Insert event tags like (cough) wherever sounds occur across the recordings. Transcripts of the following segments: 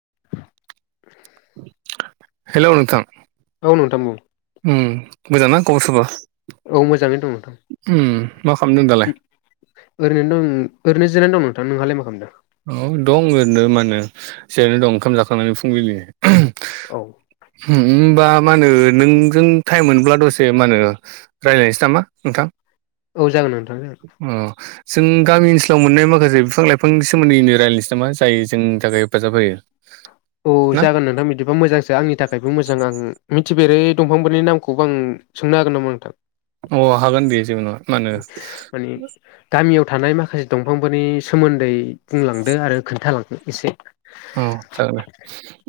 (inaudible) Hello नोंथां। औ नोंथां बुं उम मोजां ना खबर सबर? औ मोजाङैनो दं नोंथां उम मा खालामदों दालाय? उम ओरैनो दं ओरैनो जिरायना दं नोंथां। नोंहालाय मा खालामदों? औ दं ओरैनो मानो जिरायना दं ओंखाम जाखांनानै फुंबिलि। (unintelligible) औ हुम ओमबा मा होनो नोंजों टाइम मोनब्ला दसे मानो रायज्लायनोसै नामा नोंथां? औ जागोन नोंथां जागोन। अ जों गामि ओनसोलाव मोननाय माखासे बिफां लाइफांनि सोमोन्दैनो रायज्लायनोसै नामा जाय जोंनि थाखाय हेफाजाब होयो। औ ना जागोन नोंथां बिदिबा मोजांसो आंनि थाखायबो मोजां आङो मिथिफेरै दंफांफोरनि नामखौबो आं सोंनो हागोन नामा नोंथां। अ हागोन दे जेबो नङा मा होनो माने गामियाव थानाय माखासे दंफां फोरनि सोमोन्दै बुंलांदो आरो खोन्थालांदो एसे। औ जागोन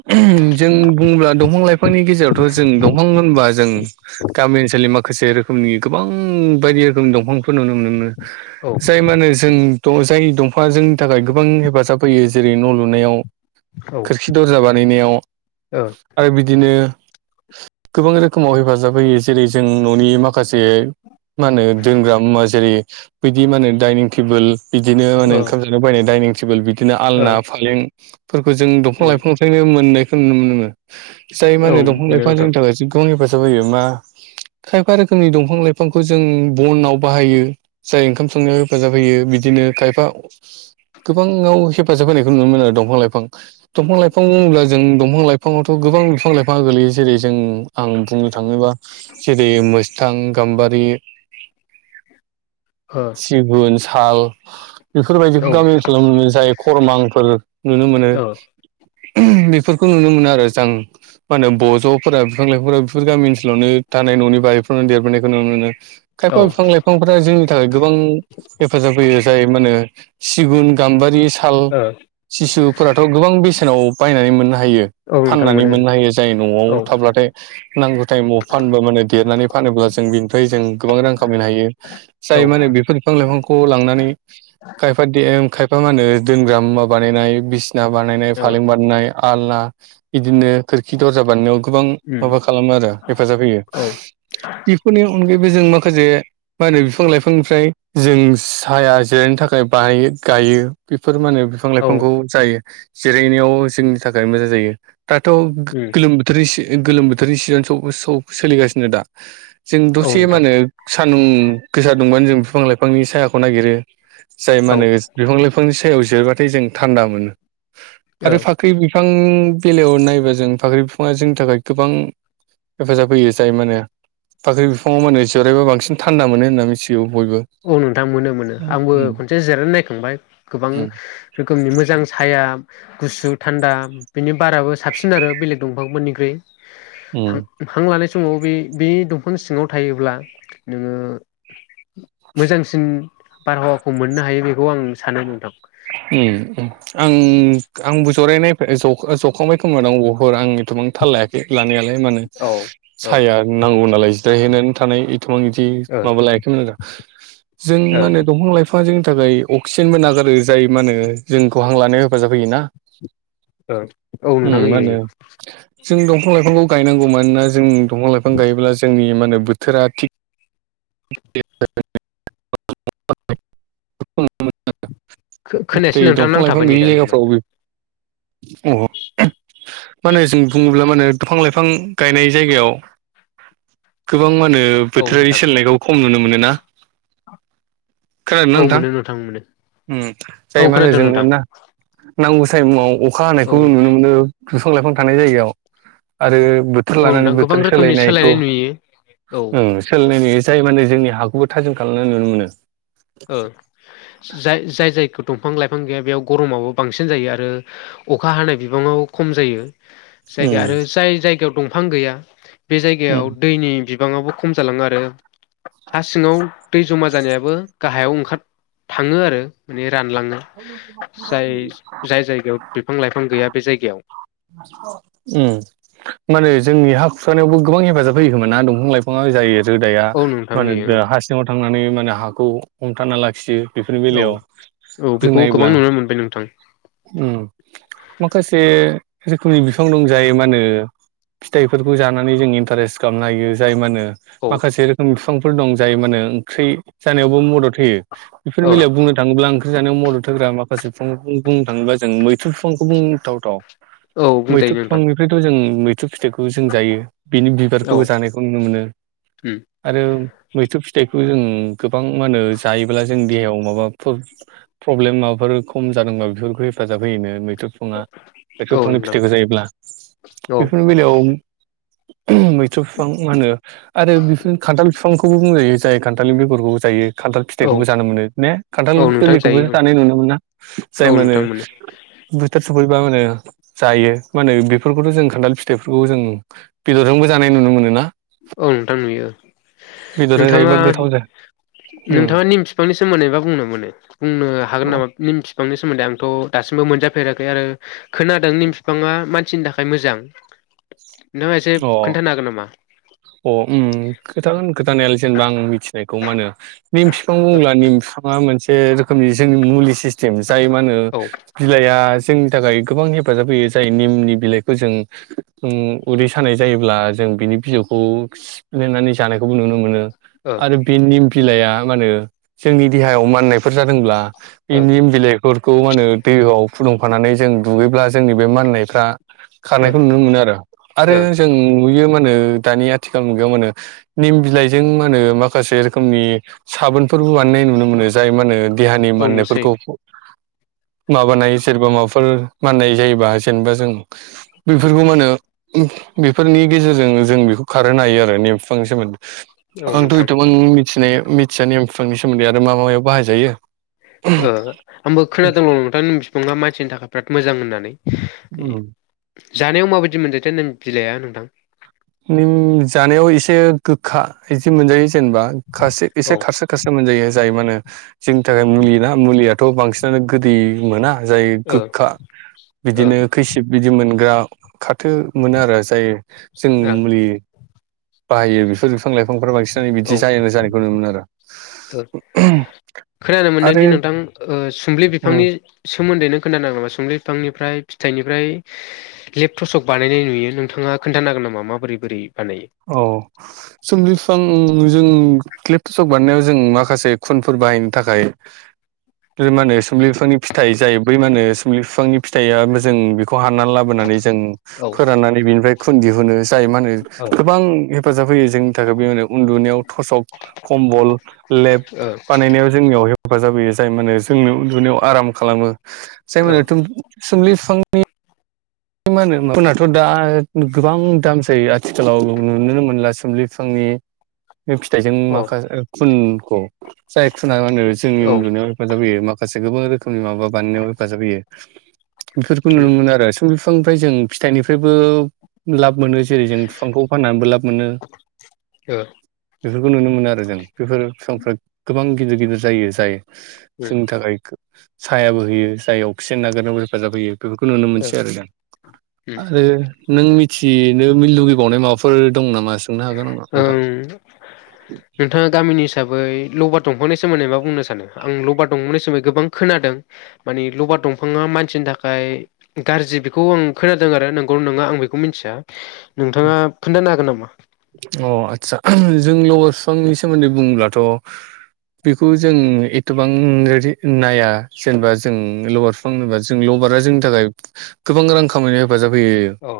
दे जों बुंब्ला दं फां लाइफांनि गेजेरावथ' जों दंफां होनबा जों गामि ओनसोलनि माखासे रोखोमनि गोबां बायदि रोखोमनि दंफांफोर नुनो मोनो। औ जाय मा होनो जों द जाय दंफां जोंनि थाखाय गोबां हेफाजाब होयो जेरै न' लुनायाव औ ओ खोरखि दरजा बानायनायाव ओ आरो बिदिनो गोबां रोखोमाव हेफाजाब होयो जेरै जों न'नि माखासे मा होनो दोनग्रा मुवा जेरै बैदि मा होनो डाइनिं टेबोल बिदिनो होनो ओंखाम जानो बायनाय डाइनिं टेबोल बिदिनो ओ आलना फालें फोरखौ जों दंफां उम लाइफांनिफ्रायनो मोननायखौ नुनो मोनो। जाय मा औ होनो दंफां मोनो लाइफां नोंथां जोंनि थाखाय (unintelligible) गोबां हेफाजाब होयो मा खायफा रोखोमनि दंफां लाइफांखौ जों बनाव बाहायो जाय ओंखाम संनायाव हेफाजाब होयो बि दिनो खायफा गोबाङाव हेफाजाब होनायखौ नुनो मोनो आरो दं फां लाइफां। दंफां लाइफां बुङोब्ला जों दंफां लाइफाङावथ' गोबां बिफां लाइफाङा गोलैयो जेरै जों आ उम बुंनो थाङोबा जेरै मोस्थां, गाम्बारि ओ सिगुन, साल, औ बेफोरबायदिखौ गामि ओनसोलाव मोनो जाय खरमांफोर नुनो मोनो। ओ (unintelligible) बेफोरखौ नुनो मोनो आरो जां मा होनो ब ज'फोरा बिफां लाइफांफोरा बेफोर गामि ओनसोलावनो थानाय न'नि बारिफोराव देरबोनायखौ नुनो मोनो। औ ओ खायफा बिफां लाइफांफोरा जोंनि थाखाय गोबां हेफाजाब होयो जाय मा होनो सिगुन, गाम्बारि साल ओ सिसुफोराथ' गोबां बेसेनाव बायनानै मोननो हायो औ नोंथां फाननानै मोनो मोननो हायो जाय न'आव औ थाब्लाथाय नांगौ टाइमाव फानबो माने देरनानै फानोब्ला जों बेनिफ्राय जों गोबां रां खामायनो हायो। औ जाय मानो बिफोर बिफां लाइफांखौ लांनानै खायफा देम खाय फा मा होनो दोनग्रा मुवा बानायनाय बिसिना बानायनाय ओ फालें बानायनाय आलना इदिनो खोरखि दरजा बानायनायाव गोबां उम माबा खालामो आरो हेफाजाब होयो औ बेफोरनि अन अनगायैबो जों माखासे मा होनो बिफां लाइफांनिफ्राय जों साया जिरायनो थाखाय बायो गायो बेफोर मानो औ फांखौ जायो जिरायनायाव जोंनि थाखाय मोजां जायो दाथ' गो उम गोलोम बोथोरनि इसे ओ गोलोम बोथोरनि सिजोन सौ सौ सोलिगासिनो दा जों औ दसे मा नोंथां होनो सानदुं गोसा दुंबानो जों बिफां लाइफांनि सायाखौ नागिरो जाय मा औ होनो बिफां लाइफांनि सायाव जिरबाथाय जों थान्दा मोनो औ आरो फाख्रि बिफांनि बे बेलायाव नायोबा जों फाख्रि बिफाङा जोंनि थाखाय गोबां हेफाजाब होयो जाय माने फाख्रि बिफाङाव माने जिराइबा बांसिन थान्दा मोनो होनना मिथिगौ। बयबो औ नोंथां मोनो मोनो आंबो खनसे जिरायनो नायखांबाय गोबां रोखोमनि मोजां साया गुसु थान्दा बेनि बाराबो साबसिन आरो बेलेग दंफांफोरनिख्रुइ हां हां लानाय समाव बे बे दंफां सिङाव थायोब्ला नोङो मोजांसिन बारहावाखौ मोननो हायो बेखौ आं सानो नोंथां उम उम आं आंबो जरायनाय ज जखांबाय खोम आं बहर आंथ' गोबांथाल लायाखै लानायालाय माने औ ओ ओ साया नांगौ नालाय जिरहैनानै थानाय इथुमां बिदि माबा लायाखै जों ओ मा होने दंफां लाइफां जोंनि थाखाय अक्सिजेनबो नागारो जाय मा होनो जोंखौहां लानायाव हेफाजाब होयोना औ औ उम नोंथां मा होयो होनो होयो जों दंफां लाइफांखौ गायनांगौ मानोना जों दंफां लाइफां गायोब्ला जोंनि मा होनो बोथोरा थिग (unintelligible) नुनो मोनो होयो खोनायासै नाथाय नोंथां दंफां लाइफां नांथाबाय नै गैयि दा नोंना जायगाफ्रावबो औ औ मा होनो जों बुङोब्ला म होनो बिफां लाइफां गायनाय जायगायाव गोबां मा होनो औ बोथोरारि नोंथां सोलायनायखौ खम नुनो मोनोना औ मोनो नोंथां मोनो उम औ जाय मा होनो खोनादों जोङो नोंथां ना नांगौ टाइमाव अखा औ हानायखौबो नुनो मोनो बिफां लाइफां थानाय जायगायाव आरो बोथोर औ लानानै नोंथां गोबां बोथोर रोखोमनि सोलायनायखौ सोलायनाय नुयो औ ओ सोलायनाय जायो माने जोंनि हाखौबो थाजिम खालामनाय नुनो मोनो औ जाय जायखौ दंफां लाइफां गैया बेयाव गरमाबो बांसिन जायो आरो अखा हानाय बिबाङावो खम जायो जायगा आरो उम जाय जायगायाव दंफां गैया बे जायगायाव उम दैनि बि बाङावबो खम जालाङो आरो हा सिङाव दै जमा जानायाबो गाहायाव ओंखार थाङो आरो माने रानलाङो जाय जाय जायगायाव बिफां लाइफां गैया बे जायगायाव उम माने जोंनि हा खुरखानायावबो गोबां हेफाजाब होयोखोमोन ना दंफां लाइफाङा जायो रोदाया औ मा नोंथां होनो होयो हारसिङाव थांनानै जोंनो हाखौ हमथाना लाखियो बेफोरनि औ बेलायाव औ जों बेखौ गोबां नायोब्ला नुनो मोनबाय नोंथां उम माखासे रोखोमनि बिफां दं जाय मा होनो फिथायफोरखौ जानानै जों इन्टारेस खालामनो हायो जाय मा होनो औ माखासे रोखोमनि फिफां फोर दं जाय माने ओंख्रि जानायावबो मदद होयो बेफोरनि औ बेलायाव बुंनो थाङोब्ला ओं ख्रि जानायाव मदद होग्रा माखासे बिफांखौ बुंनो थाङोबा जों मैथ्रु बिफांखौ बुंथाव थाव औ मैथ्रु बुंजायो नोंथां बिफांनिफ्रायथ' जों मै थ्रु फिथाइखौ जों जायो बिनि औ बिबारखौबो जानायखौ नुनो मोनो उम आरो मैथ्रु फिथ थाइखौ जों गोबां मा होनो जायोब्ला जों देहायाव माबाफोर प्रब्लेम माबाफोर खम जादोंबा बेफोरखौ हेफाजाब होयोनो। फिफाङा बेफोर औ बिफांनि फिथाइखौ जायोब्ला नोंथां औ बेफोरनि बेलायाव मैथ्रु बिफां मा होनो आरो बिफोरनो खान्थाल बिफांखौबो बुंजायो। जाय खान्थालनि बेगरखौबो जायो खान्थाल औ फिथाइखौबो जानो मोनो ने खान्थाल औ नोंथां खौबो जायो जानाय नुनो मोना जाय औ मा होनो नोंथां मोनो बोथोर स फैबा मा होनो जायो मा होनो बेफोरखौथ' जों खान्थाल फिथाइफोरखौ जों बेदरजोंबो जानाय नुनो मोनो ना। औ नोंथां नुयो औ बेदरजों नोंथाङा जायोबा गोथाव जायो नोंथाङा निम बिफांनि सोमोन्दै बा बुंनो मोनो बुंनो हागोन नामा निम बिफांनि सोमोन्दै आंथ' दासिमबो मोनजा फेराखै आरो खोनादों निम बिफाङा मानसिनि थाखाय मोजां नोंथाङा एसे अ खोन्थानो हागोन नामा? अ उम खोथागोन खोथानायालाय जेनेबा आं मिथिनायखौ मा होनो निम फिफां औ बुंब्ला निम बिफाङा मोनसे रोखोमनि जोंनि मुलि सिसस्टिम जायो मा होनो ओ बिलाइआ जोंनि थाखाय गोबां हेफाजाब होयो जाय निमनि बिलाइखौ जों उम उदै सानाय जायोब्ला जों बिनि बिजौखौ सिफ्लेनानै जानायखौबो नुनो मोनो। ओ आरो बे निम बिलाइआ मा होनो जोंनि देहायाव माननायफोर जादोंब्ला बे ओ निम बिलाइफोरखौ मा होनो दैआव फुदुंफानानै जों दुगैब्ला जोंनि बे माननायफ्रा खारनायखौ नुनो मोनो आरो आरो ओ जों नुयो। यो मा होनो दानि आथिखाल मुगायाव मा होनो निम बिलाइजों मा होनो माखासे रोखोमनि साबोन फोरबो बानायनाय नुनो मोनो। जाय मा होनो देहानि औ नुसै माननायफोरखौ माबानाय सोरबा माबफ फोर माननाय जायोबा जेनेबा जों बेफोरखौ मा होनो? बेफोरनि गेजेरजों जों बेखौ खारहोनो हायो आरो नेम बिफांनि सोमोन्दै औ आंथ' नोंथां एथ'बां मिथिनाय मिथिया नेम बिफांनि सोमोन्दै आरो मा मायाव बाहायजायो। ओ आंबो खोनादोंल' नोंथां निम बिफाङा मानसिनि थाखाय बिराद मोजां होननानै उम जानायाव माबायदि मोनजायोथाय नों बिलाया नोंथां निम जानायाव एसे गोखा इदि मोनजो जेनेबा खासे औ एसे ओ खारसो खारसो मोनजायो। जायो मा होनो जोंनि थाखाय मुलि ना मुलियाथ' बांसिनानो गोदै मोना। जाय ओ गोखा ओ बिदिनो खैसिब बिदि मोनग्रा खा थो मोनो आरो जाय जों औ मुलि बाहायो। बेफोर फां लाइफांफोरा बांसिनानो ओ बिदि जायोमो जानायखौ नुनो मोनो आरो। खोनानो आरो मोनदोंदि नोंथां ओ सुम्लि बिफांनि आरो सो सोमोन्दै नों खोनानाङा नामा सोमलि बिफांनिफ्राय फिथाइनिफ्राय लेप टसक बानायनाय नुयो। नोंथाङा खोन्थानो हागोन नामा माबोरै बोरै बानायो? औ सोमलि बिफां जों लेपट थसक बानायनायाव जों माखासे खुनफोर बाहायनो थाखाय लि मा होनो सोम्लि बिफांनि फिथाइ जाय बै मा होनो सुम्लि बिफांनि फिथाइआबो जों बि खौ हानना लाबोनानै जों औ फोराननानै बेनिफ्राय खुन दिहुनो जाय मा होनो औ गोबां हेफाजाब होयो जोंनि थाखाय बे (unintelligible) उन्दुनायाव थसक कम्बल लेब ओ बानायनायाव जोंनियाव हे हेफाजाब होयो जाय माने जोंनो उन्दुनायाव आराम खालामो। (unintelligible) सुमलि बिफांनि मा होनो (unintelligible) दा गोबां दाम जायो आ थिखालाव नुनोनो मोनला सुमलि बिफांनि फिथाइजों औ अ औ माखास ओ खुनखौ जाय खुना मा होनो जोंनि उन्दुनायाव हेफाजाब होयो माखासे से गोबां रोखोमनि माबा बानायनायाव हेफाजाब होयो बेफोरखौ उम ओ नुनो मोनो आरो। सुम बिफांनिफ्राय जों फिथाइनिफ्रायबो लाब मोनो जेरै जों बिफांखौ फाननानैबो लाब मोनो बेफोरखौ नुनो मोनो आरो। जों बेफोर बिफांफ्रा गोबां गिदिर गिदिर जायो जाय उम जोंनि थाखाय सायाबो होयो जाय अक्सिजेन नागारनायावबो हेफाजाब होयो बेफोरखौ नुनो ओ मोनस गोन उम आरो नों मिथिनो मि लुगैबावनाय माबाफोर दं नामा सो ओं नोंथाङा गामिनि हिसाबै लबार दंफांनि सोमोन्दै मा बुंनो सानो आं लबार दंफांनि सोमोनदै गोबां खोनादों माने लबार दंफाङा मानसिनि थाखाय गाज्रि बेखौ आं खोनादों आरो नंगौ नङा आं बेखौ मिथिया नोंथाङा खोन्थानो हागोन नामा अ आदसा जों लब' बिफांनि सोमोन्दै बुङोब्लाथ' बेखौ जों एथबां नाया जेनेबा जों लबार बिफां होनबा जों ल बारा जोंनि थाखाय गोबां रां खामाययाव हेफाजाब होयो औ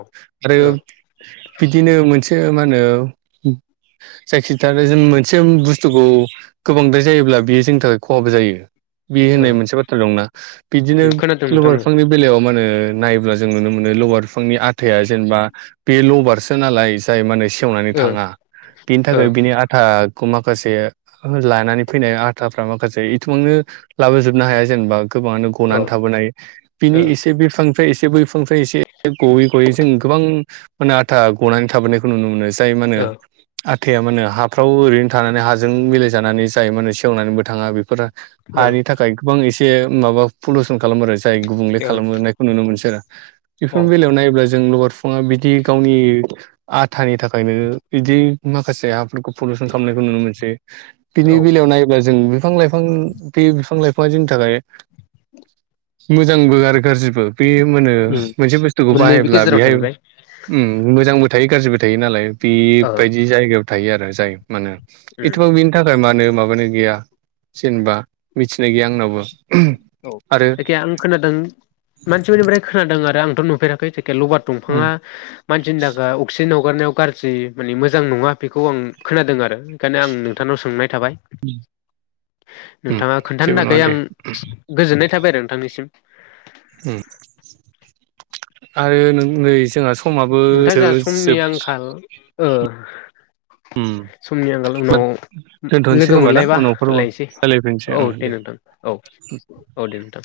आरो ओ बिदिनो मोनसे मा होनो जायखिथाया जों मोनसे बुस्थुखौ गोबांद्राय जायोब्ला बियो जोंनि थाखाय खहाबो जायो। बि ओ होननाय मोनसे बाथ्रा दंना उम बिदिनोल खोनादों बि नोंथां ओ बिफांनि बेलायाव मा होनो नायोबब्ला जों नुनो मोनो लवार बिफांनि आथा जेनेबा बे लबारसो नालाय जाय माने सेवनानै ओ थाङा बिनि ओ थाखाय बिनि आथा खौ माखासे लानानै फैनाय आथाफ्रा माखासे इथबांनो लाबोजोबनो हाया जेनेबा गोबाङानो ओ गनानै थाबोन हायो बिनि ओ एसे बिफां फ्राय एसे बै बिफांनिफ्राय एसे गयै गयै जों गोबां माने आथा गनानै थाबोनायखौ नुनो मोनो जाय मा ओ होनो थैया मानो हाफ्राव ओरैनो थानानै हाजों मिलायजानानै जायो माने सेवनानैबो थाङा बेफोरो हानि थाखाय गोबां एसे माबा पलिउसन खालामो आरो गुबुंले खालामोनायखौ नुनो मोनसै आरो ओ अ बेफोरनि बेलायाव नायोब्ला जों लबार बिफांङा बि बिदि गावनि आथानि थाखायनो बिदि माखासे हाफोरखौ पलुसन खालामनायखौ नुनो मोनसै बिनि औ बेलायाव नायोब्ला जों बिफां लाइफां बे बिफां लाइफाङा जोंनि थाखाय मोजांबो आरो गाज्रिबो बे मोनो उम मोनसे बुस्थुखौ मोननैबो बाहायोब्ला गेजेराव बेहाय थाहैबाय मोजांबो थायो गाज्रिबो थायो नालाय ओ बेबायदि जायगायाव थायो आरो जाय माने उम एथबां बिनि थाखाय मानो माबानो गैया जेनेबा मिथिनाय गैया आंनावबो औ आरो जायखिया आं खोनादों मानसिफोरनिफ्राय खोनादों आरो आंथ' नुफेराखै जायखिया लबार उम दंफाङा मानसिनि थाखाय अक्सिजेनाव हगारनायाव गाज्रि माने मोजां नङा बेखौ आं खोनादों आरो बेखायनो आं नोंथांनाव सोंनाय थाबाय उम नोंथाङा खोन्थानो जेबो नङा थाखायै आं दे गोजोननाय थाबाय आरो नोंथांनिसिम आरो नै जोंहा समाबो नोंथां जोंहा समनि जोब आंखाल ओ समनि आंगाल उनाव दोनथ'नोसै लोगो खोमा ना मोनलायबा उनावफोर लायसै रायलायफिनसै औ ओं दे नोंथां औ औ दे नोंथां